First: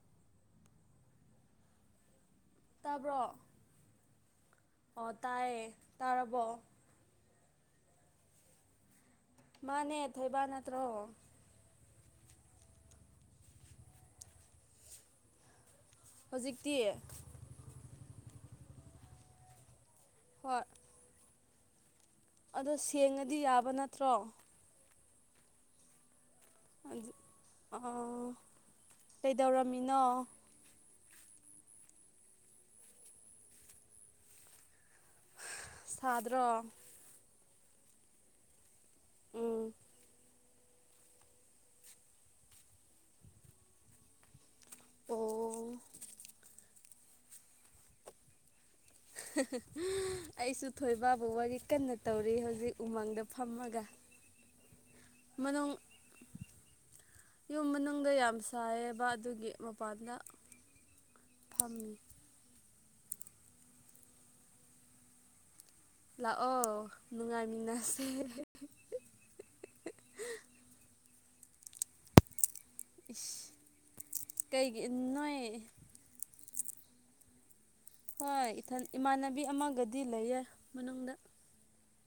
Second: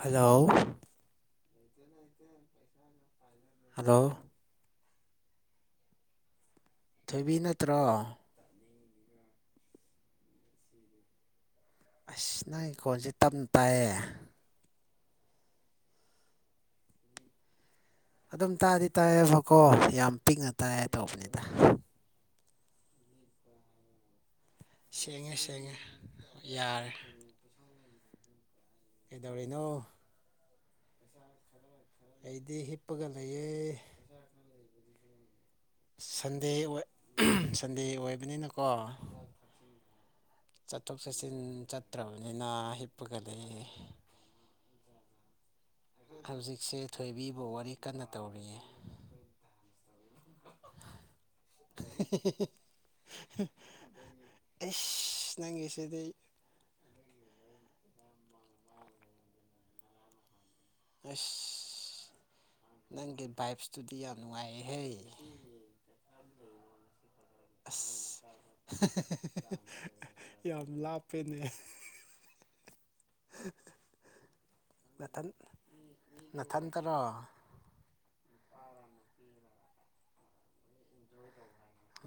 hello ꯇꯥꯕ꯭ꯔꯣ ꯑꯗꯣ ꯑꯣ ꯇꯥꯏꯌꯦ ꯇꯥꯔꯔꯕꯣ ꯊꯣꯏꯕꯤ ꯅꯠꯇ꯭ꯔꯣ ꯃꯥꯅꯦ ꯊꯣꯏꯕ ꯅꯠꯇ꯭ꯔꯣ ꯑꯁ ꯅꯪꯒꯤ ꯀꯣꯟꯁꯦ ꯇꯞꯅ ꯇꯥꯏꯌꯦ ꯍꯧꯖꯤꯛꯇꯤ ꯑꯗꯨꯝ ꯇꯥꯗꯤ ꯇꯥꯏꯌꯦꯕꯀꯣ ꯌꯥꯝ ꯄꯤꯛꯅ ꯍꯣꯏ ꯇꯥꯏ ꯇꯧꯕꯅꯤꯗ ꯑꯗꯣ ꯁꯦꯡꯉꯗꯤ ꯌꯥꯕ ꯅꯠꯇ꯭ꯔꯣ ꯁꯦꯡꯉꯦ ꯁꯦꯡꯉꯦ ꯌꯥꯔꯦ ꯑ ꯀꯩꯗꯧꯔꯤꯅꯣ ꯀꯩꯗꯧꯔꯝꯃꯤꯅꯣ ꯑꯩꯗꯤ ꯍꯤꯞꯄꯒ ꯂꯩꯑ ꯁꯥꯗ꯭ꯔꯣ ꯁꯟꯗꯦ ꯑꯣꯏ ꯁꯟꯗꯦ ꯑꯣꯏꯕꯅꯤꯅꯀꯣ ꯎꯝ ꯆꯠꯊꯣꯛ ꯆꯠꯁꯤꯟ ꯆꯠꯇ꯭ꯔꯕꯅꯤꯅ ꯍꯤꯞꯄꯒꯗꯤ ꯑꯣ ꯍꯧꯖꯤꯛꯁꯦ ꯊꯣꯏꯕꯤꯕꯨ ꯋꯥꯔꯤ ꯀꯟꯅ ꯇꯧꯔꯤꯌꯦ ꯑꯩꯁꯨ ꯊꯣꯏꯕ ꯕꯨ ꯋꯥꯔꯤ ꯀꯟꯅ ꯇꯧꯔꯤ ꯍꯧꯖꯤꯛ ꯎꯃꯪꯗ ꯐꯝꯃꯒ ꯏꯁ ꯃꯅꯨꯡ ꯅꯪꯦꯁꯦꯗꯤ ꯌꯨꯝ ꯃꯅꯨꯡꯗ ꯌꯥꯝ ꯁꯥꯏꯌꯦꯕ ꯑꯗꯨꯒꯤ ꯃꯄꯥꯟꯗ ꯐꯝꯃꯤ ꯑꯁ ꯅꯪꯒꯤ ꯚꯥꯏꯞ ꯏꯁꯇꯨꯗꯤ ꯌꯥꯝ ꯅꯨꯡꯉꯥꯏꯍꯦ ꯂꯥꯛꯑꯣ ꯅꯨꯡꯉꯥꯏꯃꯤꯟꯅꯁꯦ ꯑꯁ ꯐ ꯀꯩꯒꯤ ꯅꯣꯏ ꯃꯅꯥꯊꯟꯇꯔꯣ ꯍꯣꯏ ꯏꯊꯟ ꯏꯃꯥꯟꯅꯕꯤ ꯑꯃꯒꯗꯤ ꯂꯩꯌꯦ ꯃꯅꯨꯡꯗ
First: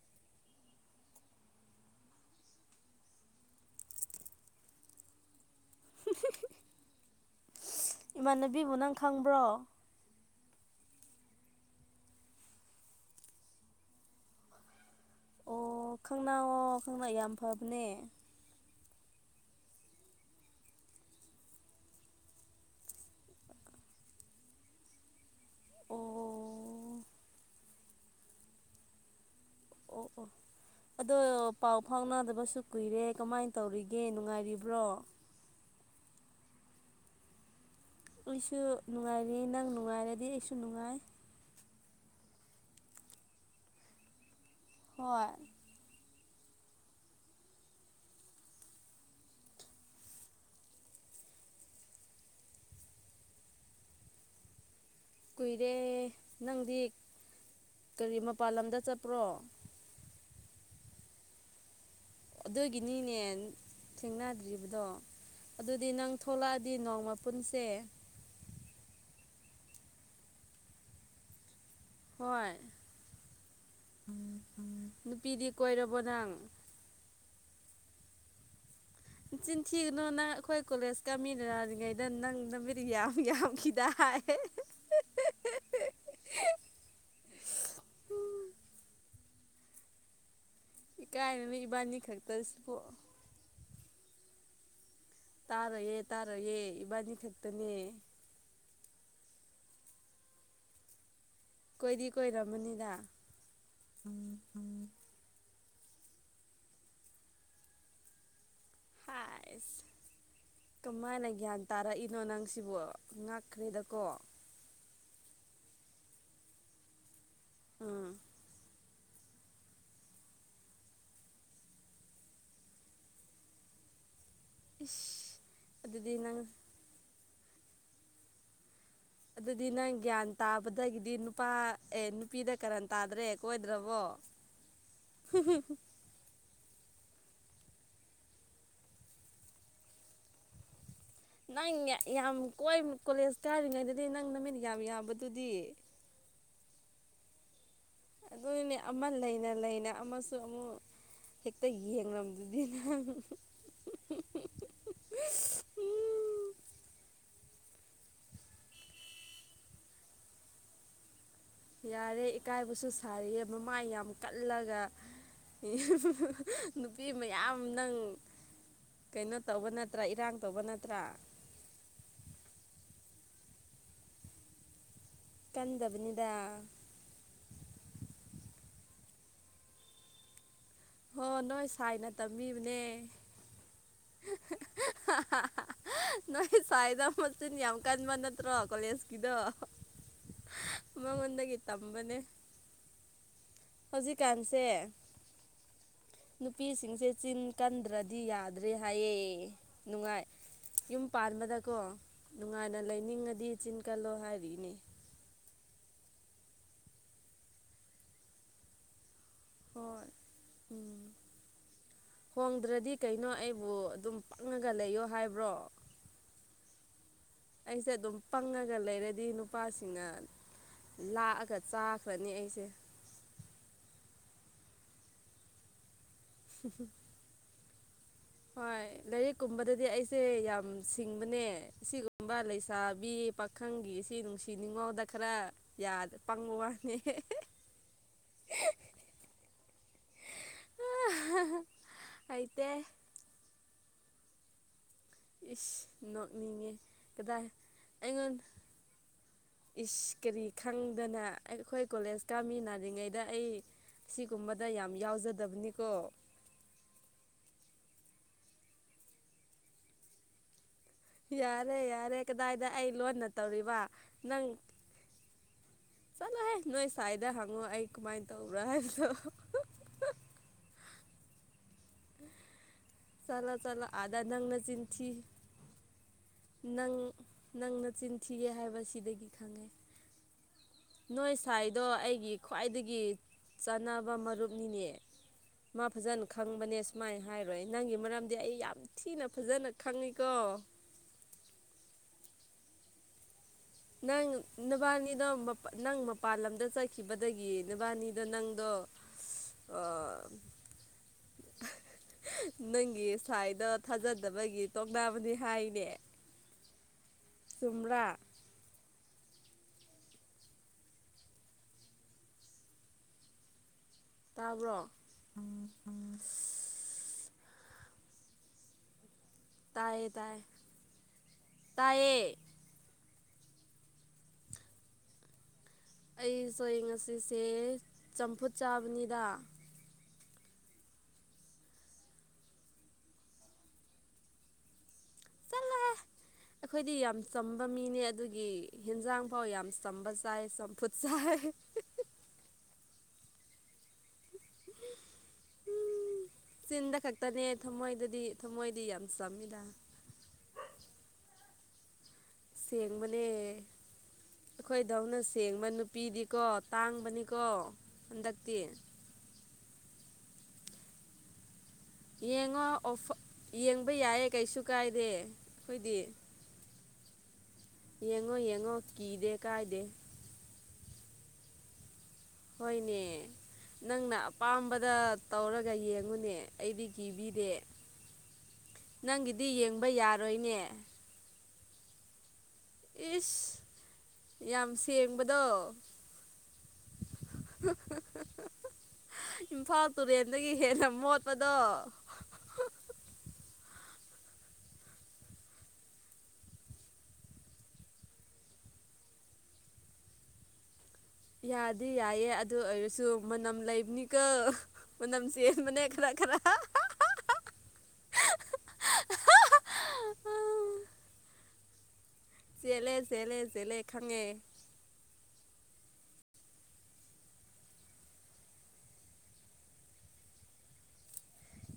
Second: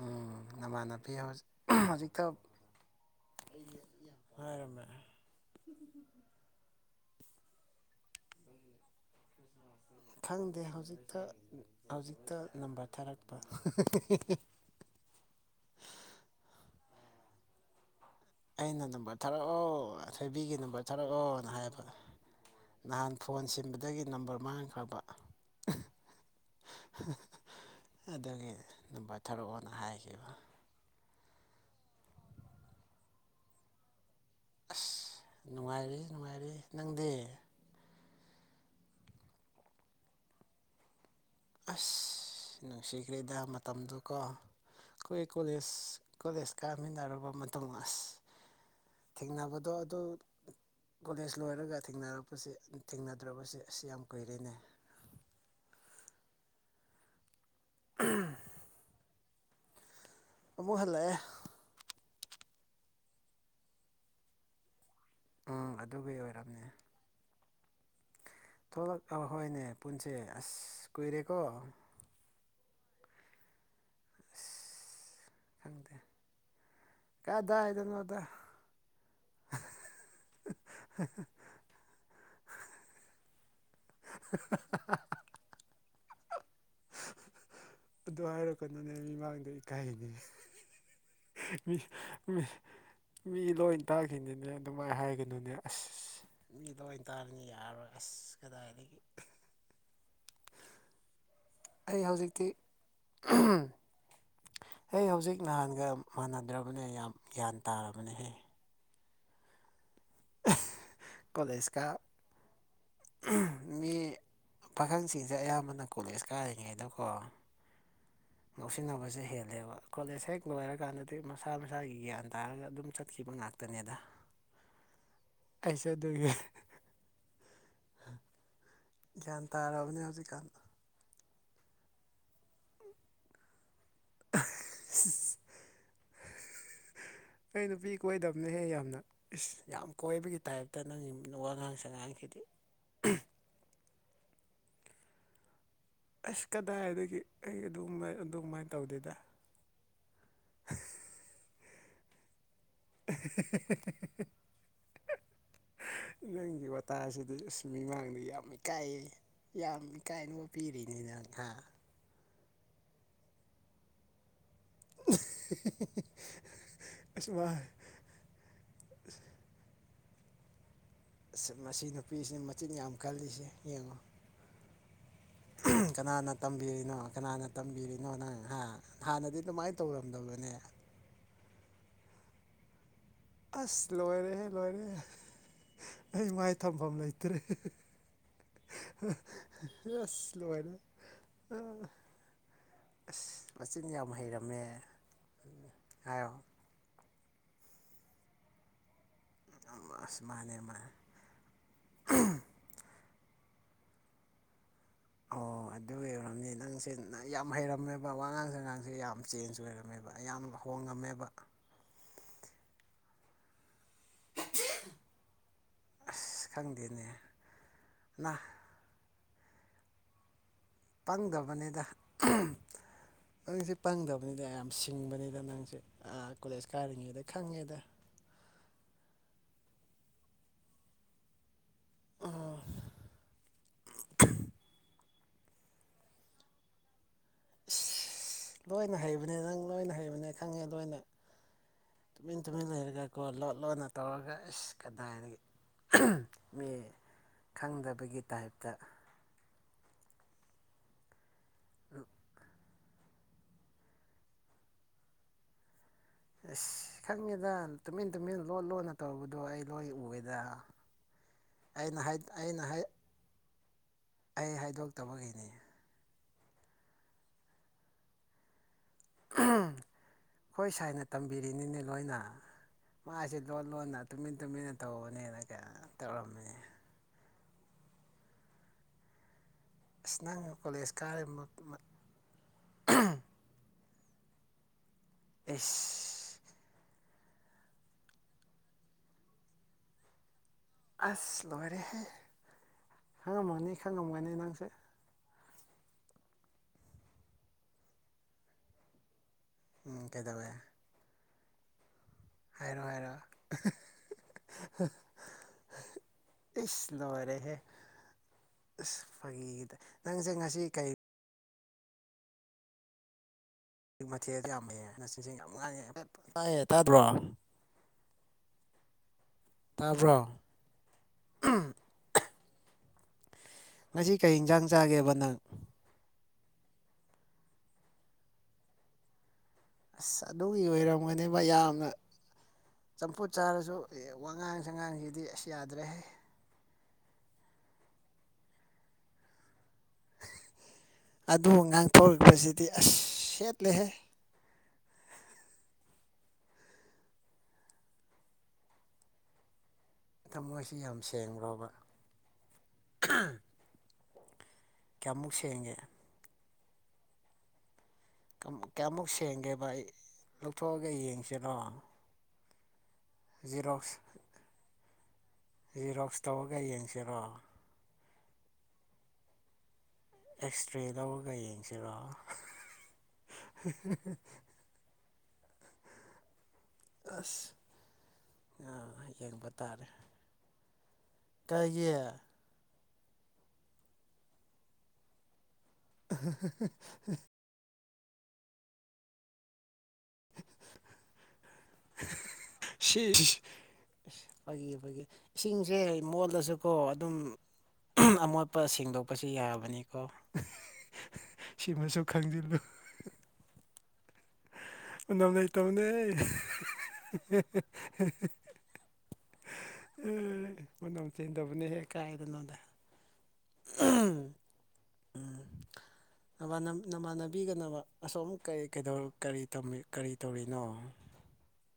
ꯎꯝ ꯅꯃꯥꯟꯅꯕꯤ ꯍꯧꯖꯤꯛꯇ ꯍꯥꯏꯔꯃꯦ ꯏꯃꯥꯟꯅꯕꯤꯕꯨ ꯅꯪ ꯈꯪꯕ꯭ꯔꯣ ꯈꯪꯗꯦ ꯍꯧꯖꯤꯛꯇ ꯍꯧꯖꯤꯛꯇ ꯅꯝꯕꯔ ꯊꯥꯔꯛꯄ [inaudible] ꯑꯣ ꯈꯅꯥ ꯑꯣ ꯀꯅꯥ ꯌꯥꯝ ꯐꯕꯅꯦ ꯑꯩꯅ ꯅꯝꯕꯔ ꯊꯥꯔꯛꯑꯣ ꯁꯣꯏꯕꯤꯒꯤ ꯅꯝꯕꯔ ꯊꯥꯔꯛꯑꯣꯅ ꯍꯥꯏꯌꯦꯕ ꯅꯍꯥꯟ ꯐꯣꯟ ꯁꯤꯟꯕꯗꯒꯤ ꯅꯝꯕꯔ ꯃꯥꯡꯈ꯭ꯔꯕ ꯑꯣ ꯑꯗꯨꯗꯒꯤ ꯊꯔꯛꯑꯣꯅ ꯑꯣ ꯑꯣ ꯍꯥꯏꯈꯤꯕ ꯑꯗꯣ ꯄꯥꯎ ꯐꯥꯎꯅꯗꯕꯁꯨ ꯀꯨꯏꯔꯦ ꯀꯃꯥꯏꯅ ꯇꯧꯔꯤꯒꯦ ꯅꯨꯡꯉꯥꯏꯔꯤꯕ꯭ꯔꯣ ꯑꯁ ꯅꯨꯡꯉꯥꯏꯔꯤ ꯅꯨꯡꯉꯥꯏꯔꯤ ꯅꯪꯗꯤ ꯑꯩꯁꯨ ꯅꯨꯡꯉꯥꯏꯔꯤ ꯅꯪ ꯅꯨꯡꯉꯥꯏꯔꯗꯤ ꯑꯩꯁꯨ ꯅꯨꯡꯉꯥꯏ ꯑꯁ ꯅꯨꯡꯁꯤꯈ꯭ꯔꯦꯗ ꯃꯇꯝꯗꯨ ꯀꯣ ꯑꯩꯈꯣꯏ ꯍꯣꯏ ꯀꯣꯂꯦꯖ ꯀꯣꯂꯦꯖ ꯀꯥꯃꯤꯟꯅꯔꯕ ꯃꯇꯨꯡ ꯑꯁ ꯊꯦꯡꯅꯕꯗꯣ ꯑꯗꯨ ꯀꯣꯂꯦꯖ ꯂꯣꯏꯔꯒ ꯊꯦꯡꯅꯔꯛꯄꯁꯤ ꯊꯦꯡꯅꯗ꯭ꯔꯕꯁ ꯑꯁꯤ ꯌꯥꯝ ꯀꯨꯏꯔꯤꯅꯦ ꯀꯨꯏꯔꯦ ꯅꯪꯗꯤ ꯀꯔꯤ ꯃꯄꯥꯟ ꯂꯝꯗ ꯆꯠꯄ꯭ꯔꯣ ꯑꯃꯨꯛ ꯍꯜꯂꯛꯑꯦ ꯑꯗꯨꯒꯤꯅꯤꯅꯦ ꯊꯦꯡꯅꯗ꯭ꯔꯤꯕꯗꯣ ꯎꯝ ꯑꯗꯨꯗꯤ ꯅꯪ ꯑꯗꯨꯒꯤ ꯑꯣꯏꯔꯝꯅꯦ ꯊꯂꯛꯑꯗꯤ ꯅꯣꯡ ꯃꯄꯨꯟꯁꯦ ꯊꯣꯛꯂꯛ ꯍꯣꯏꯅꯦ ꯄꯨꯟꯁꯦ ꯑꯁ ꯀꯨꯏꯔꯦꯀꯣ ꯍꯣꯏꯣꯏ ꯑꯁ ꯅꯨꯄꯤꯗꯤ ꯀꯣꯏꯔꯕꯣ ꯅꯪ ꯐꯗꯥ ꯍꯥꯏꯗꯅ ꯑꯣꯗ ꯆꯤꯟꯊꯤꯒꯅꯨ ꯅꯪ ꯑꯩꯈꯣꯏ ꯀꯣꯂꯦꯖꯀꯥꯃꯤꯅꯔꯤꯉꯩꯗ ꯅꯪ ꯅꯨ ꯃꯤꯠ ꯌꯥꯝ ꯌꯥꯝꯈꯤꯗ ꯥ [unintelligible] [unintelligible] ꯑꯗꯨ ꯍꯥꯏꯔꯛꯀꯅꯨꯅꯦ ꯃꯤꯃꯥꯡꯗ ꯏꯀꯥꯏꯅꯤ ꯏꯀꯥꯏꯅꯅ ꯏꯕꯥꯅꯤ ꯈꯛꯇꯁꯤꯕꯨ ꯃꯤ ꯂꯣꯏ ꯇꯥꯛꯈꯤꯁꯤꯅꯦ ꯑꯗꯨꯃꯥꯏ ꯍꯥꯏ ꯀꯩꯅꯣꯅꯦ ꯑꯁ ꯇꯥꯔꯣꯏꯌꯦ ꯇꯥꯔꯣꯏꯌꯦ ꯃꯤꯗꯣ ꯏꯕꯥꯅꯤ ꯑꯣꯏꯇꯥꯔꯅꯤ ꯈꯛꯇꯅꯦ ꯌꯥꯔꯔꯣꯏ ꯑꯁ ꯀꯗꯥꯏꯗꯒꯤ ꯑꯩ ꯀꯣꯏꯗꯤ ꯍꯧꯖꯤꯛꯇꯤ ꯀꯣꯏꯔꯝꯃꯅꯤꯗ ꯑꯩ ꯍꯧꯖꯤꯛ ꯅꯍꯥꯟ ꯁꯤꯒ ꯃꯥꯟꯅꯗ꯭ꯔꯕꯅꯦ ꯌꯥꯝ ꯒ꯭ꯌꯥꯟ ꯇꯥꯔꯕꯅꯦꯍꯦ ꯑꯁ ꯀꯃꯥꯏꯅ ꯒ꯭ꯌꯥꯟ ꯀꯣꯂꯦꯖꯀ ꯇꯥꯔꯛꯏꯅꯣ ꯅꯪ ꯁꯤꯕꯨ ꯉꯥꯛꯈ꯭ꯔꯦꯗꯀꯣ ꯁꯤꯦ ꯑꯌꯥꯝꯕꯅ ꯀꯣꯂꯦꯖ ꯀꯥꯔꯤꯉꯩꯗꯀꯣ ꯎꯝ ꯂꯧꯁꯤꯟꯅꯕꯁꯦ ꯍꯦꯜꯂꯦꯕ ꯀꯣꯂꯦꯖ ꯍꯦꯛ ꯂꯣꯏꯔꯀꯥꯟꯗꯗꯤ ꯃꯁꯥ ꯃꯁꯥꯒꯤ ꯒ꯭ꯌꯥꯟ ꯇꯥꯔꯒ ꯑꯗꯨꯝ ꯆꯠꯈꯤꯕ ꯉꯥꯛꯇꯅꯦꯗ ꯏꯁ ꯑꯩꯁꯨ ꯑꯗꯨꯗꯤ ꯑꯗꯨꯒꯤ ꯅꯪ ꯒ꯭ꯌꯥꯟ ꯑꯗꯨꯗꯤ ꯅꯪ ꯇꯥꯔꯕꯅꯦ ꯒ꯭ꯌꯥꯟ ꯍꯧꯖꯤꯛꯀꯥꯟ ꯇꯥꯕꯗꯒꯤꯗꯤ ꯅꯨꯄꯥ ꯑꯦ ꯅꯨꯄꯤꯗ ꯀꯅꯥꯝ ꯇꯥꯗ꯭ꯔꯦ ꯀꯣꯏ ꯗ꯭ꯔꯕ ꯑꯩ ꯅꯨꯄꯤ ꯀꯣꯏꯗꯕꯅꯍꯦ ꯌꯥꯝꯅ ꯏꯁ ꯌꯥꯝ ꯀꯣꯏꯕꯒꯤ ꯇꯥꯏꯞꯇ ꯅꯪꯒꯤ ꯋꯥꯉꯥꯡ ꯅꯪ ꯌꯥꯝ ꯁꯉꯥꯡꯁꯤꯗꯤ ꯀꯣꯏ ꯀꯣꯂꯦꯖ ꯀꯥꯏꯔꯤꯉꯩꯗꯗꯤ ꯅꯪꯅꯃꯤꯠ ꯌꯥꯝ ꯌꯥꯕꯗꯨꯗꯤ ꯑꯁ ꯀꯗꯥꯏꯗꯒꯤ ꯑꯩ ꯑꯗꯨꯃꯥꯏ ꯑꯗꯨꯃꯥꯏꯅ ꯑꯗꯨꯅꯦ ꯑꯃ ꯇꯧꯗꯦꯗ ꯂꯩꯅ ꯂꯩꯅ ꯑꯃꯁꯨ ꯑꯃꯨꯛ ꯍꯦꯛꯇ ꯌꯦꯡꯂꯡꯗ ꯑꯗꯨꯅ ꯎꯝ ꯑꯗꯩ ꯑꯁꯨ ꯃꯤꯃꯥꯡꯗ ꯌꯥꯝ ꯏꯀꯥꯏꯌꯦ ꯌꯥꯝ ꯏꯀꯥꯏꯅꯕ ꯄꯤꯔꯤꯅꯤꯅ ꯅꯍꯥꯟ ꯌꯥꯔꯦ ꯏꯀꯥꯏꯕꯁꯨ ꯁꯥꯔꯤꯌꯦ ꯃꯃꯥ ꯌꯥꯝ ꯀ ꯆꯠꯂꯒ ꯅꯨꯄꯤ ꯑꯁ ꯃꯌꯥꯝ ꯚꯥꯏ ꯅꯪ ꯀꯩꯅꯣ ꯇꯧꯕ ꯅꯠꯇ꯭ꯔꯥ ꯏꯔꯥꯡ ꯇꯧꯕ ꯅꯠꯇ꯭ꯔꯥ ꯃꯁꯤ ꯅꯨꯄꯤꯁꯤꯅ ꯃꯆꯤꯟꯠ ꯌꯥꯝ ꯀꯜꯂꯤꯁꯦ ꯌꯦꯡꯉꯣ ꯀꯟꯗꯕꯅꯤꯗ ꯀꯅꯥꯅ ꯇꯝꯕꯤꯔꯤꯅꯣ ꯀꯅꯥꯅ ꯇꯝꯕꯤꯔꯤꯅꯣ ꯅꯪ ꯍꯥ ꯍꯥꯟꯅꯗꯤ ꯑꯗꯨꯃꯥꯏꯅ ꯇꯧꯔꯝꯗꯕꯅꯦ ꯍꯣ ꯅꯣꯏ ꯁꯥꯏꯅ ꯇꯝꯕꯤꯕꯅꯦ ꯑꯁ ꯂꯣꯏꯔꯦꯍꯦ ꯂꯣꯏꯔꯦ ꯅꯣꯏ ꯁꯥꯏꯗ ꯃꯤꯟ ꯌꯥꯝ ꯀꯥꯟꯕ ꯅꯠꯇ꯭ꯔꯣ ꯀꯣꯂꯦꯖꯀꯤꯗꯣ ꯑꯁ ꯂꯣꯏꯔꯦ ꯃꯃꯃꯗꯗꯒꯤ ꯇꯝꯕꯅꯦ ꯑꯁ ꯃꯆꯤꯟ ꯌꯥꯝ ꯍꯩꯔꯝꯃꯦ ꯍꯧꯖꯤꯛꯀꯥꯟꯁꯦ ꯍꯥꯏꯌꯣ ꯅꯨꯄꯤꯁꯤꯡꯁꯦ ꯆꯤꯟ ꯀꯟꯗ꯭ꯔꯗꯤ ꯌꯥꯗ꯭ꯔꯦ ꯍꯥꯏꯌꯦ ꯑꯁ ꯅꯨꯡꯉꯥꯏ ꯃꯥꯅꯦ ꯃꯥꯅꯦ ꯌꯨꯝ ꯄꯥꯟꯕꯗꯀꯣ ꯅꯨꯡꯉꯥꯏꯅ ꯂꯩꯅꯤꯡꯉꯗꯤ ꯆꯤꯟꯀꯥꯜꯂꯣ ꯍꯥꯏꯔꯤꯅꯦ ꯑꯣ ꯑꯗꯨ ꯑꯣꯏꯔꯝꯅꯤ ꯅꯪꯁꯦ ꯌꯥꯝ ꯍꯩꯔꯝꯃꯦꯕ ꯋꯥꯉꯥꯡꯁꯦꯉꯥꯡꯁꯦ ꯌꯥꯝ ꯆꯦꯟꯖ ꯍꯣꯏ ꯑꯣꯏꯔꯝꯃꯦꯕ ꯌꯥꯝ ꯎꯝ ꯍꯣꯡꯉꯝꯃꯦꯕ ꯍꯣꯡꯗ꯭ꯔꯗꯤ ꯀꯩꯅꯣ ꯑꯩꯕꯨ ꯑꯗꯨꯝ ꯄꯪꯉꯒ ꯂꯩꯌꯣ ꯍꯥꯏꯕ꯭ꯔꯣ ꯑꯁ ꯈꯪꯗꯦꯅꯦ ꯑꯩꯁꯦ ꯑꯗꯨꯝ ꯅ ꯄꯪꯉꯒ ꯂꯩꯔꯗꯤ ꯅꯨꯄꯥꯁꯤꯡꯅ ꯂꯥꯛꯑꯒ ꯄꯪꯗꯕꯅꯤꯗ ꯆꯥꯈ꯭ꯔꯅꯤ ꯑꯩꯁꯦ ꯃꯔꯁꯤ ꯄꯪꯗꯕ ꯑꯗ ꯌꯥꯝ ꯁꯤꯡꯕꯅꯤꯗ ꯅꯪꯁꯦ ꯀꯣꯂꯦꯖ ꯀꯥꯔꯤꯉꯩꯗ ꯈꯪꯉꯦꯗ [unintelligible] ꯂꯥꯏꯔꯤꯛ ꯀꯨꯝꯕꯗꯗꯤ ꯑꯩꯁꯦ ꯌꯥꯝ ꯁꯤꯡꯕꯅꯦ ꯁꯤꯒꯨꯝꯕ ꯂꯩꯁꯥꯕꯤ ꯄꯥꯈꯪꯒꯤ ꯑꯩꯁꯤ ꯅꯨꯡꯁꯤ ꯅꯨꯡꯉꯥꯎꯗ ꯈꯔ ꯄꯪꯕ ꯋꯥꯅꯦ ꯑ ꯂꯣꯏꯅ ꯍꯩꯕꯅꯦ ꯅꯪ ꯂꯣꯏꯅ ꯍꯩ ꯀꯕꯅꯦ ꯈꯪꯉꯦ ꯑꯗꯨꯅ ꯇꯨꯃꯤꯟ ꯇꯨꯃꯤꯟ ꯍꯩꯇꯦ ꯂꯩꯔꯒ ꯀꯣ ꯂꯣꯠ ꯂꯣꯠꯅ ꯇꯧꯔꯒ ꯏꯁꯁ ꯀꯗꯥꯏꯗꯒꯤ ꯏꯁ ꯃꯤ ꯅꯣꯛꯅꯤꯡꯉꯦ ꯀꯗꯥꯏ ꯈꯪꯗꯕꯒꯤ ꯑꯩꯉꯣꯟ ꯇꯥꯏꯞꯇ ꯏꯁ ꯀꯔꯤ ꯈꯪꯗꯅ ꯑꯩꯈꯣꯏ ꯀꯣꯂꯦꯖꯀꯥꯃꯤꯅ ꯑꯔꯤꯉꯩꯗ ꯑꯩ ꯁꯤꯒꯨꯝꯕꯗ ꯌꯥꯝ ꯌꯥꯎꯖꯗꯕꯅꯤꯀꯣ ꯑꯁ ꯈꯪꯉꯦꯗ ꯇꯨꯃꯤꯟ ꯇꯨꯃꯤꯟ ꯂꯣꯟꯠ ꯂꯣꯟꯅ ꯇꯧꯕꯗꯣ ꯑꯩ ꯂꯣꯏ ꯎꯋꯦꯗ [unintelligible] ꯌꯥꯔꯦ ꯌꯥꯔꯦ ꯀꯗꯥꯏꯗ ꯑꯩ ꯂꯣꯟꯅ ꯇꯧꯔꯤꯕ ꯅꯪ ꯑꯩ ꯍꯥꯏꯗꯣꯛꯇꯕꯒꯤꯅꯤ ꯆꯠꯂꯣꯍꯦ ꯅꯣꯏ ꯁꯥꯏꯗ ꯍꯪꯉꯣ ꯑꯩ ꯀꯃꯥꯏꯅ ꯇꯧꯕ꯭ꯔꯥ ꯍꯥꯏ ꯍꯣꯏ ꯁꯥꯏꯅ ꯇꯝꯕꯤꯔꯤꯅꯤꯅꯦ ꯂꯣꯏꯅ ꯃꯥꯁꯦ ꯆꯠꯂꯣ ꯂꯣꯟ ꯆꯠꯂꯣ ꯂꯣꯟꯅ ꯑꯥꯗ ꯇꯨꯃꯤꯟ ꯅꯪ ꯇꯨꯃꯤꯟꯅ ꯅꯆꯤꯟ ꯊꯤ ꯇꯧꯕꯅꯦꯅ ꯀ ꯇꯧꯔꯝꯃꯤꯅꯦ ꯅꯪꯅ ꯆꯤꯟꯊꯤꯒ ꯍꯥꯏꯕꯁꯤꯗꯒꯤ ꯈꯪꯉꯦ ꯑꯁꯤꯅꯉꯨ ꯅꯣꯏ ꯁꯥꯏꯗꯣ ꯑꯩꯒꯤ ꯈ꯭ꯋꯥꯏꯗꯒꯤ ꯆꯥꯟꯅꯕ ꯃꯔꯨꯞꯅꯤꯅꯦ ꯃꯥ ꯐꯖꯅ ꯑꯦꯁ ꯈꯪꯕꯅꯦ ꯁꯨꯃꯥꯏꯅ ꯍꯥꯏꯔꯣꯏ ꯅꯪꯒꯤ ꯃꯔꯝꯗꯤ ꯑꯩ ꯌꯥꯝ ꯊꯤꯅ ꯐꯖꯅ ꯈꯪꯉꯤꯀꯣ ꯑꯁꯂ ꯔꯦ ꯅꯪ ꯅꯕꯥꯅꯤꯗ ꯅꯪ ꯃꯄꯥꯟ ꯂꯝꯗ ꯆꯠꯈꯤꯕꯗꯒꯤ ꯅꯨꯕꯥꯅꯤꯗꯣ ꯅꯪꯗꯣ ꯏꯀꯩꯗꯕꯦ [unintelligible] ꯅꯪꯒꯤ ꯁ꯭ꯋꯥꯏꯗ ꯊꯥꯖꯗꯕꯒꯤ ꯇꯣꯛꯅꯥꯕꯅꯤ ꯍꯥꯏꯅꯦ ꯏꯁ ꯂꯣꯏꯔꯦꯍꯦ ꯆꯨꯝꯔꯥ ꯑꯩ ꯅꯪꯁꯦ ꯉꯁꯤ ꯀꯩ ꯍꯧꯖꯤꯛ ꯃꯊꯦꯜꯁꯨ ꯇꯥꯕ꯭ꯔꯣ ꯌꯥꯝꯃꯦꯌꯦꯦꯅꯆꯤꯟꯁꯦ ꯌꯥꯝ ꯉꯥꯡꯉꯦ ꯍꯥꯏꯐꯦꯠ ꯇꯥꯏ ꯇꯥꯗ꯭ꯔꯣ ꯇꯥꯕ꯭ꯔꯣ ꯇꯦ ꯇꯥꯏ ꯇꯦ ꯉꯁꯤ ꯀꯩ ꯏꯟꯁꯥꯡ ꯆꯥꯒꯦꯕ ꯅꯪ ꯑꯩ ꯆꯔꯦꯡꯁꯤꯁꯦ ꯆꯝꯐꯨꯠ ꯆꯥꯕꯅꯤꯗ ꯑꯁ ꯑꯗꯨꯒꯤ ꯑꯣꯏꯔꯝꯒꯅꯦꯕ ꯌꯥꯝꯅ ꯆꯝꯐꯨꯠ ꯆꯥꯔꯁꯨ ꯋꯥꯉꯥꯡ ꯁꯉꯥꯡꯁꯤꯗꯤ ꯑꯁ ꯆꯠꯂꯦ ꯌꯥꯗ꯭ꯔꯦꯍ ꯑꯩꯈꯣꯏꯗꯤ ꯌꯥꯝ ꯆꯝꯕ ꯃꯤꯅꯦ ꯑꯗꯨꯒꯤ ꯍꯟꯖꯥꯡ ꯐꯥꯎ ꯌꯥꯝ ꯁꯝꯕꯁ ꯁꯄꯨꯠꯁꯥꯏ ꯑꯦꯠ ꯂꯩꯍꯦ ꯎ ꯆꯤꯟꯗ ꯈꯛꯇꯅꯦ ꯊꯝꯃꯣꯏꯗꯗꯤ ꯊꯝꯃꯣꯏꯗꯤ ꯌꯥꯝ ꯆꯝꯃꯤꯗ ꯊꯃꯣꯏꯁꯤ ꯌꯥꯝ ꯁꯦꯡꯕ꯭ꯔꯣꯕ ꯁꯦꯡꯕꯅꯦ ꯑꯩꯈꯣꯏꯗꯧꯅ ꯀꯌꯥꯃꯨꯛ ꯁꯦꯡꯕ ꯁꯦꯡꯒꯦ ꯅꯨꯄꯤꯗꯤꯀꯣ ꯇꯥꯡꯕꯅꯤꯀꯣ ꯍꯟꯗꯛꯇꯤ ꯀꯌꯥꯃꯨꯛ ꯁꯦꯡꯒꯦꯕ ꯑꯩ ꯂꯧꯊꯣꯛꯑꯒ ꯌꯦꯡꯁꯤꯅꯣ ꯌꯦꯡꯉꯣꯐ ꯌꯦꯡꯕ ꯌꯥꯏꯌꯦ ꯀꯩꯁꯨ ꯀꯥꯏꯗꯦ ꯑꯩꯈꯣꯏꯗꯤ ꯇꯔꯣ ꯌꯦꯡꯉꯣ ꯌꯦꯡꯉꯣ ꯀꯤꯗꯦ ꯀꯥꯏꯗꯦ ꯏꯁꯇꯔꯦ ꯂꯧꯔꯒ ꯌꯦꯡꯁꯤꯔꯣ ꯍꯣꯏꯅꯦ ꯅꯪꯅ ꯑꯄꯥꯝꯕꯗ ꯇꯧꯔꯒ ꯌꯦꯡꯉꯨꯅꯦ ꯑꯩꯗꯤ ꯀꯤꯕꯤꯔꯦ ꯑꯁ ꯅꯪꯒꯤꯗꯤ ꯌꯦꯡꯕ ꯌꯥꯔꯣꯏꯅꯦ ꯀꯩ ꯏꯁ ꯌꯥꯝ ꯁꯦꯡꯕꯗꯣ [inaudible] ꯏꯝꯐꯥꯜ ꯇꯨꯔꯦꯟꯗꯒꯤ ꯍꯦꯟꯅ ꯃꯣꯠꯄꯗꯣ ꯑꯁ ꯐꯒꯤ ꯐꯒꯤ ꯏꯁꯤꯡꯁꯦ ꯃꯣꯜꯗꯁꯨꯀꯣ ꯑꯗꯨꯝ ꯑꯃꯣꯠꯄ ꯁꯦꯡꯗꯣꯛꯄꯁꯨ ꯌꯥꯕꯅꯤꯀꯣ ꯌꯥꯗꯤ ꯁꯤꯃꯁꯨ ꯌꯥꯏꯌꯦ ꯑꯗꯨ ꯈꯪꯖꯤꯜꯂꯨ ꯑꯣꯏꯔꯁꯨ ꯃꯅꯝ ꯂꯩꯕꯅꯤꯒ ꯎꯥꯎ ꯂꯩꯇꯧꯅꯦ ꯎ ꯃ ꯅꯝ ꯆꯤꯟꯗꯕꯅꯦ ꯍꯦꯛ [inaudible] [unintelligible] ꯆꯦꯜꯂꯦ ꯆꯦꯜꯂꯦ ꯆꯦꯜꯂꯦ ꯈꯪꯉꯦ ꯅꯃꯥꯟꯅꯕꯤꯒꯅꯕ ꯑꯁꯣꯝ ꯀꯔꯤ ꯀꯔꯤ ꯀꯔꯤ ꯇꯧꯔꯤꯅꯣ [inaudible]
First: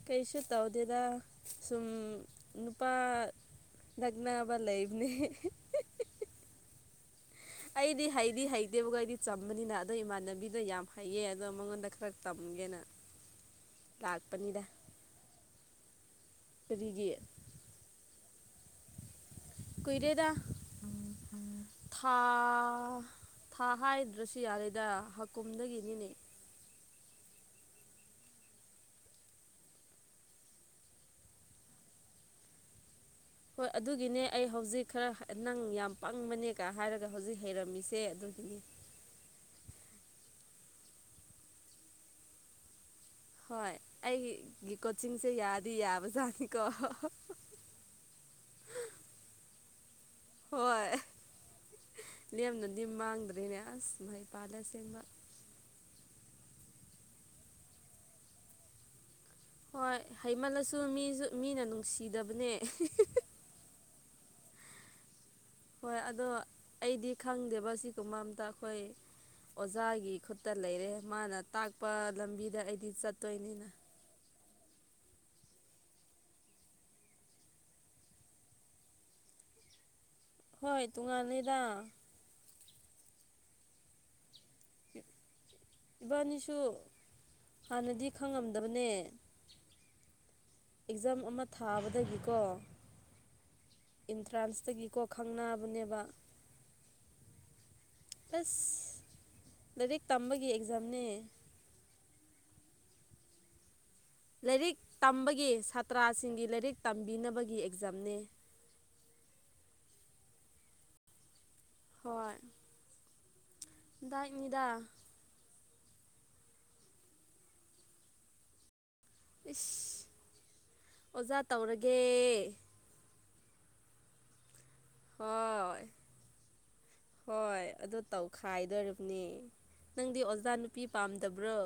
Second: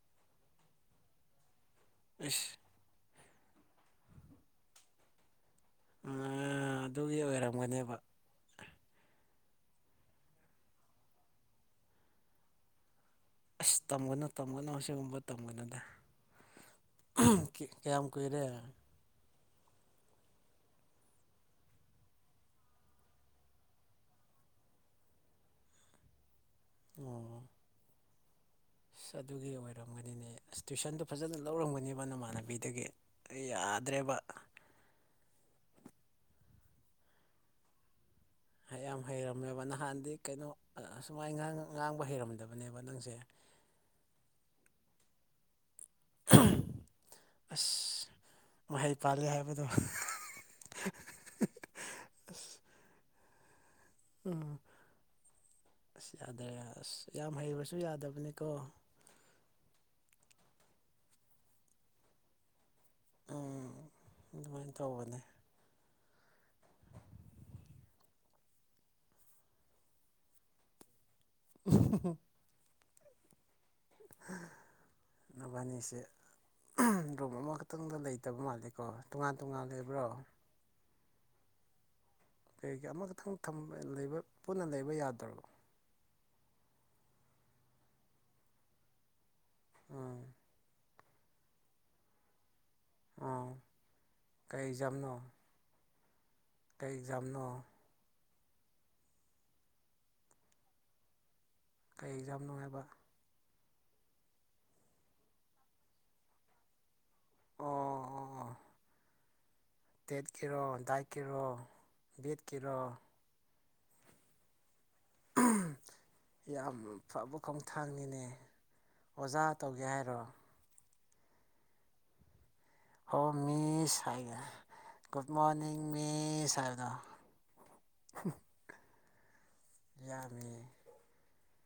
ꯀꯩꯁꯨ ꯇꯧꯗꯦꯗ ꯁꯨꯝ ꯏꯁ ꯅꯨꯄꯥ ꯂꯒꯅ ꯑꯕ ꯂꯩꯥꯏꯕꯅꯦ ꯑ ꯑꯗꯨ ꯑꯩꯗꯤ ꯍꯥꯏꯩꯗꯤ ꯍꯥꯏꯩꯗꯤꯒꯗꯤ ꯆ ꯑꯃꯅꯤꯅ ꯑꯗꯣ ꯏꯃꯥꯟꯅꯕꯤꯗ ꯌꯥꯝ ꯍꯩꯌꯦ ꯑꯗꯣ ꯃꯉꯣꯟꯗ ꯈꯔ ꯇꯝꯒꯦꯅ ꯑꯁ ꯇꯝꯒꯅꯨ ꯂꯥꯛꯄꯅꯤꯗ ꯇꯝꯒꯅꯨ ꯁꯤꯒꯨꯝꯕ ꯇꯝꯒꯅꯨꯗ ꯀꯔꯤꯒꯤ ꯀꯌꯥꯝ ꯀꯨꯏꯔꯦ ꯀꯨꯏꯔꯦꯗ ꯊꯥ ꯊꯥ ꯍꯥꯏꯗ꯭ꯔꯁꯨ ꯌꯥꯔꯦꯗ ꯍꯀꯨꯝꯗꯒꯤꯅꯤꯅꯦ ꯑꯣ ꯑꯁ ꯑꯗꯨꯒꯤ ꯑꯣꯏꯔꯝꯒꯅꯤꯅꯦ ꯑꯁ ꯇꯨꯏꯁꯟꯗꯨꯣ ꯐꯖꯅ ꯂꯧꯔꯝꯒꯅꯤꯕ ꯅꯃꯥꯟꯅꯕꯤꯗꯒꯤ ꯑꯩ ꯍꯣꯏ ꯌꯥꯗ꯭ꯔꯦꯕ ꯑꯗꯨꯒꯤꯅꯦ ꯑꯩ ꯍꯧꯖꯤꯛ ꯈꯔ ꯅꯪ ꯌꯥꯝ ꯄꯪꯕꯅꯦꯒ ꯍꯥꯏꯔꯒ ꯍꯧꯖꯤꯛ ꯍꯩꯔꯝꯃꯤꯁꯦ ꯑꯗꯨ ꯌꯥꯝ ꯍꯩꯔꯝꯃꯦꯕ ꯅꯍꯥꯟꯗꯤ ꯀꯩꯅꯣ ꯑꯨꯃꯥꯏꯅ ꯉꯥꯡꯕ ꯍꯩꯔꯝꯗꯕꯅꯦꯕ ꯅꯪꯁꯦ ꯍꯣꯏ ꯑꯩ ꯀꯣꯆꯤꯡꯁꯦ ꯌꯥ ꯗꯤ ꯌꯥꯕ ꯆꯅꯤꯀꯣ ꯑꯁ ꯃꯍꯩ ꯄꯥꯜꯂꯦ ꯍꯥꯏꯕꯗꯣ ꯍꯣꯏ ꯂꯦꯝꯅꯗꯤ ꯃꯥꯡꯗ ꯑꯗꯨꯅꯦ ꯎꯝ ꯑꯁ [unintelligible] ꯑꯁ ꯌꯥꯗ꯭ꯔꯦ ꯑꯁ ꯌꯥꯝ ꯍꯩꯕꯁꯨ ꯌꯥꯗꯕꯅꯤꯀꯣ ꯍꯣꯏ ꯍꯩꯃꯜꯂꯁꯨ ꯃꯤꯁꯨ ꯃꯤꯅ ꯅꯨꯡꯁꯤꯗꯕꯅꯦ ꯎꯝ ꯑꯗꯨꯃꯥꯏꯅ ꯇꯧꯕꯅꯦ ꯍꯣꯏ ꯑꯗꯣ ꯑꯩꯗꯤ ꯈꯪꯗꯦꯕ ꯁꯤꯒꯨꯝꯕ ꯑꯝꯇ ꯑꯩꯈꯣꯏ ꯑꯣꯖꯥꯒꯤ ꯈꯨꯠꯇ ꯂꯩꯔꯦ ꯃꯥꯅ ꯇꯥꯛꯄ ꯂꯝꯕꯤꯗ ꯑꯩꯗꯤ ꯆꯠꯇꯣꯏꯅꯤꯅ ꯃꯕꯥꯅꯤꯁꯦ ꯔꯨꯝ ꯑꯃꯈꯛꯇꯪꯗ ꯂꯩꯇꯕ ꯃꯥꯜꯂꯦꯀꯣ ꯇꯣꯉꯥꯟ ꯇꯣꯉꯥꯟ ꯂꯩꯕ꯭ꯔꯣ ꯍꯣꯏ ꯇꯨꯡꯉꯥꯟꯅꯤꯗ ꯀꯩꯒꯤ ꯑꯃꯈꯛꯇꯪ ꯄꯨꯟꯅ ꯂꯩꯕ ꯌꯥꯗ꯭ꯔꯕꯣ ꯁꯨ ꯍꯥꯟꯅꯗꯤ ꯈꯪꯉꯝꯗꯕꯅꯦ ꯑꯝ ꯑꯦꯛꯖꯥꯝ ꯑꯃ ꯊꯥꯕꯗꯒꯤꯀꯣ ꯑꯣ ꯑꯦꯟꯇ꯭ꯔꯥꯟꯁꯇꯒꯤꯀꯣ ꯈꯪꯅꯕꯅꯦꯕ ꯀꯇꯩ ꯑꯦꯛꯖꯥꯝꯅꯣ ꯑꯁ ꯂꯥꯏꯔꯤꯛ ꯇꯝꯕꯒꯤ ꯑꯦꯛꯖꯥꯝꯅꯦ ꯀꯔꯤ ꯑꯦꯛꯖꯥꯝ ꯅꯨꯡꯉꯥꯏꯕ ꯂꯥꯏꯔꯤꯛ ꯇꯝꯕꯒꯤ ꯁꯥꯇ꯭ꯔꯁꯤꯡꯒꯤ ꯂꯥꯏꯔꯤꯛ ꯇꯝꯕꯤꯅꯕꯒꯤ ꯑꯦꯛꯖꯥꯝꯅꯤ ꯇꯦꯠ ꯀꯔꯣ ꯗꯥꯏ ꯀꯔꯣ ꯕꯤꯠ ꯀꯔꯣ ꯥꯛ ꯌꯦꯗꯥ ꯌꯥꯝ ꯐꯕ ꯈꯣꯡꯊꯥꯡꯅꯤꯅꯦ ꯑꯣꯖꯥ ꯇꯧꯒꯦ ꯏꯁ ꯍꯥꯏꯔꯣ ꯑꯣꯖꯥ ꯇꯧꯔꯒꯦ ꯍ ꯃꯤꯁ ꯍꯥꯏꯒꯦ ꯒꯗ ꯃꯣꯔꯅꯤꯡꯅꯤꯡ ꯍꯣꯏ ꯃꯤ ꯁꯥꯕꯗ ꯅꯦ ꯅꯪꯗꯤ ꯑꯣꯖꯥ ꯅꯨꯄꯤ ꯄꯥꯝꯗꯕ꯭ꯔꯣ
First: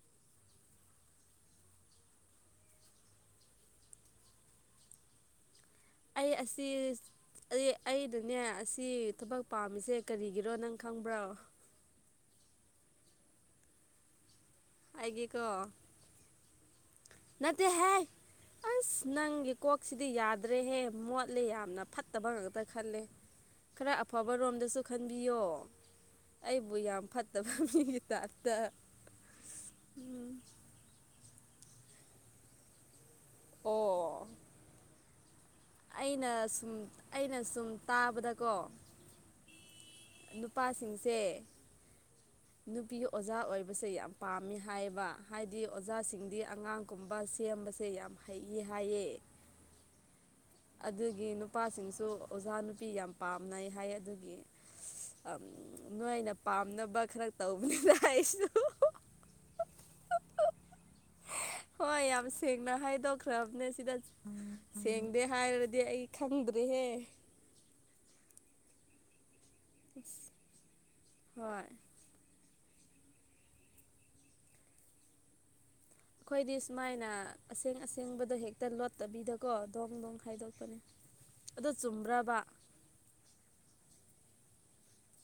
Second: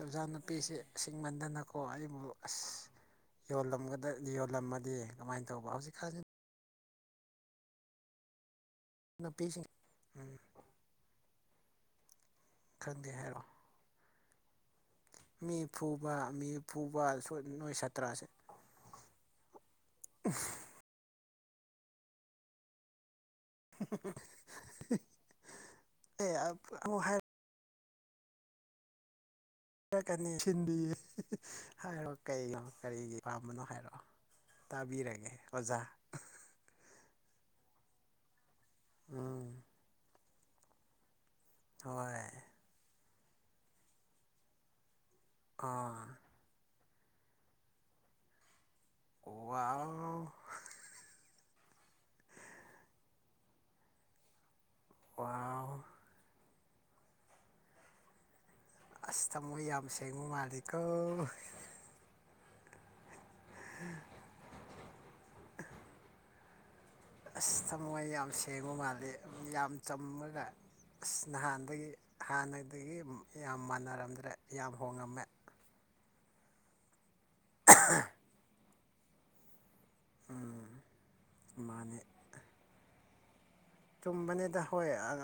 ꯆꯧꯖꯥꯟ ꯅꯨꯨꯄꯤꯁꯁꯤꯡꯃꯟꯗꯅꯀꯣ ꯑꯩꯕꯨ ꯑꯁ ꯌꯣꯜꯂꯝꯃꯗꯤ ꯀꯃꯥꯏꯅꯧ ꯑꯩ ꯑꯁꯤ ꯑꯩꯗꯅꯦ ꯁꯤ ꯊꯕꯛ ꯅꯨꯄꯤꯁꯤꯡ ꯄꯥꯝꯃꯤꯁꯦ ꯎꯝ ꯀꯔꯤꯒꯤꯔꯣ ꯅꯪ ꯈꯪꯕ꯭ꯔꯣ ꯈꯪꯗꯦ ꯍꯥꯏꯔꯣ ꯍꯥꯏꯒꯦꯀꯣ ꯃꯤ ꯐꯨꯕ ꯃꯤ ꯐꯨꯕ ꯅꯣꯏ ꯅꯠꯇꯦꯍꯦ ꯁꯥꯇ꯭ꯔꯥꯁꯦ ꯑꯁ ꯅꯪꯒꯤ ꯀꯣꯛꯁꯤꯗꯤ ꯌꯥꯗ꯭ꯔꯦꯍꯦ ꯃꯣꯠꯂꯦ ꯌꯥꯝꯅ ꯐꯠꯇꯕ ꯉꯥꯛꯇ ꯈꯜꯂꯦ ꯈꯔ ꯑꯐꯕ ꯔꯣꯝꯗꯁꯨ ꯈꯟꯕꯤꯌꯣ ꯑꯦ ꯑꯩꯕꯨ ꯑꯃꯨꯛ ꯌꯥꯝ ꯐꯠꯇꯕ ꯇꯇ [unintelligible] [inaudible] ꯍꯥꯏꯔꯛꯀꯅꯤ ꯁꯤꯟꯕꯤ ꯍꯥꯏꯔꯣ ꯀꯩꯅꯣ ꯀꯔꯤꯒꯤ ꯄꯥꯝꯕꯅꯣ ꯍꯥꯏꯔꯛꯣ ꯑꯣ ꯇꯥꯕꯤꯔꯒꯦ ꯑꯣꯖꯥ ꯑꯩꯅ ꯁꯨꯝ ꯑꯩꯅ ꯁꯨꯝ ꯇꯥꯕꯗꯀꯣ ꯎꯝ ꯅꯨꯄꯥꯁꯤꯡꯁꯦ ꯍꯣꯏ ꯅꯨꯄꯤ ꯑꯣꯖꯥ ꯑꯣꯏꯕꯁꯦ ꯌꯥꯝ ꯄꯥꯝꯃꯤ ꯍꯥꯏꯌꯦꯕ ꯍꯥꯏꯗꯤ ꯑꯥ ꯑꯣꯖꯥꯁꯤꯡꯗꯤ ꯑꯉꯥꯡ ꯒꯨꯝꯕ ꯁꯦꯝꯕꯁꯦ ꯌꯥꯝ ꯍꯩꯌꯦ ꯍꯥꯏꯌꯦ ꯋꯥꯎ ꯑꯗꯨꯒꯤ ꯅꯨꯄꯥꯁꯤꯡꯁꯨ ꯑꯣꯖꯥ ꯅꯨꯄꯤ ꯌꯥꯝ ꯄꯥꯝꯅꯩ ꯍꯥꯏ ꯑꯗꯨꯒꯤ ꯋꯥꯎ ꯅꯣꯏꯅ ꯄꯥꯝꯅꯕ ꯈꯔ ꯇꯧꯕꯅꯤꯅ ꯑꯩꯁꯨ ꯑꯁ ꯊꯃꯣꯏ ꯌꯥꯝ ꯁꯦꯡꯉꯨ ꯃꯥꯜꯂꯤꯀꯣ ꯍꯣꯏ ꯌꯥꯝ ꯁꯦꯡꯅ ꯍꯥꯏꯗꯣꯛꯈ꯭ꯔꯕꯅꯦ ꯁꯤꯗ ꯁꯦꯡꯗꯦ ꯍꯥꯏꯔꯗꯤ ꯑꯩ ꯈꯪꯗ꯭꯭ꯔꯔꯤꯍꯦ ꯑꯁ ꯊꯃꯣꯣꯏ ꯌꯥꯝ ꯁꯦꯡꯕ ꯃꯥꯜꯂꯤꯦ ꯌꯥꯝ ꯆꯝꯃꯒ ꯑꯁ ꯍꯣꯏ ꯅꯍꯥꯟꯗꯒꯤ ꯍꯥꯟꯅ ꯑꯗꯒꯤ ꯌꯥꯝ ꯃꯥꯟꯅꯔꯝꯗ꯭ꯔꯦ ꯌꯥꯝ ꯍꯣꯡꯉꯝꯃꯦ ꯑꯩꯈꯣꯏꯗꯤ ꯁꯨꯃꯥꯏꯅ ꯑꯁꯦꯡ ꯑꯁꯦꯡꯕꯗꯣ ꯍꯦꯛꯇ ꯂꯣꯠꯇꯕꯤꯗꯀꯣ ꯗꯣꯡ ꯗꯣꯡ ꯈꯥꯏꯗꯣꯛꯄꯅꯤ ꯑꯗꯨ ꯃꯥꯅꯦ ꯆꯨꯝꯕ꯭ꯔꯕ ꯀꯨꯝꯕꯅꯤꯗ ꯍꯣꯏ ꯑ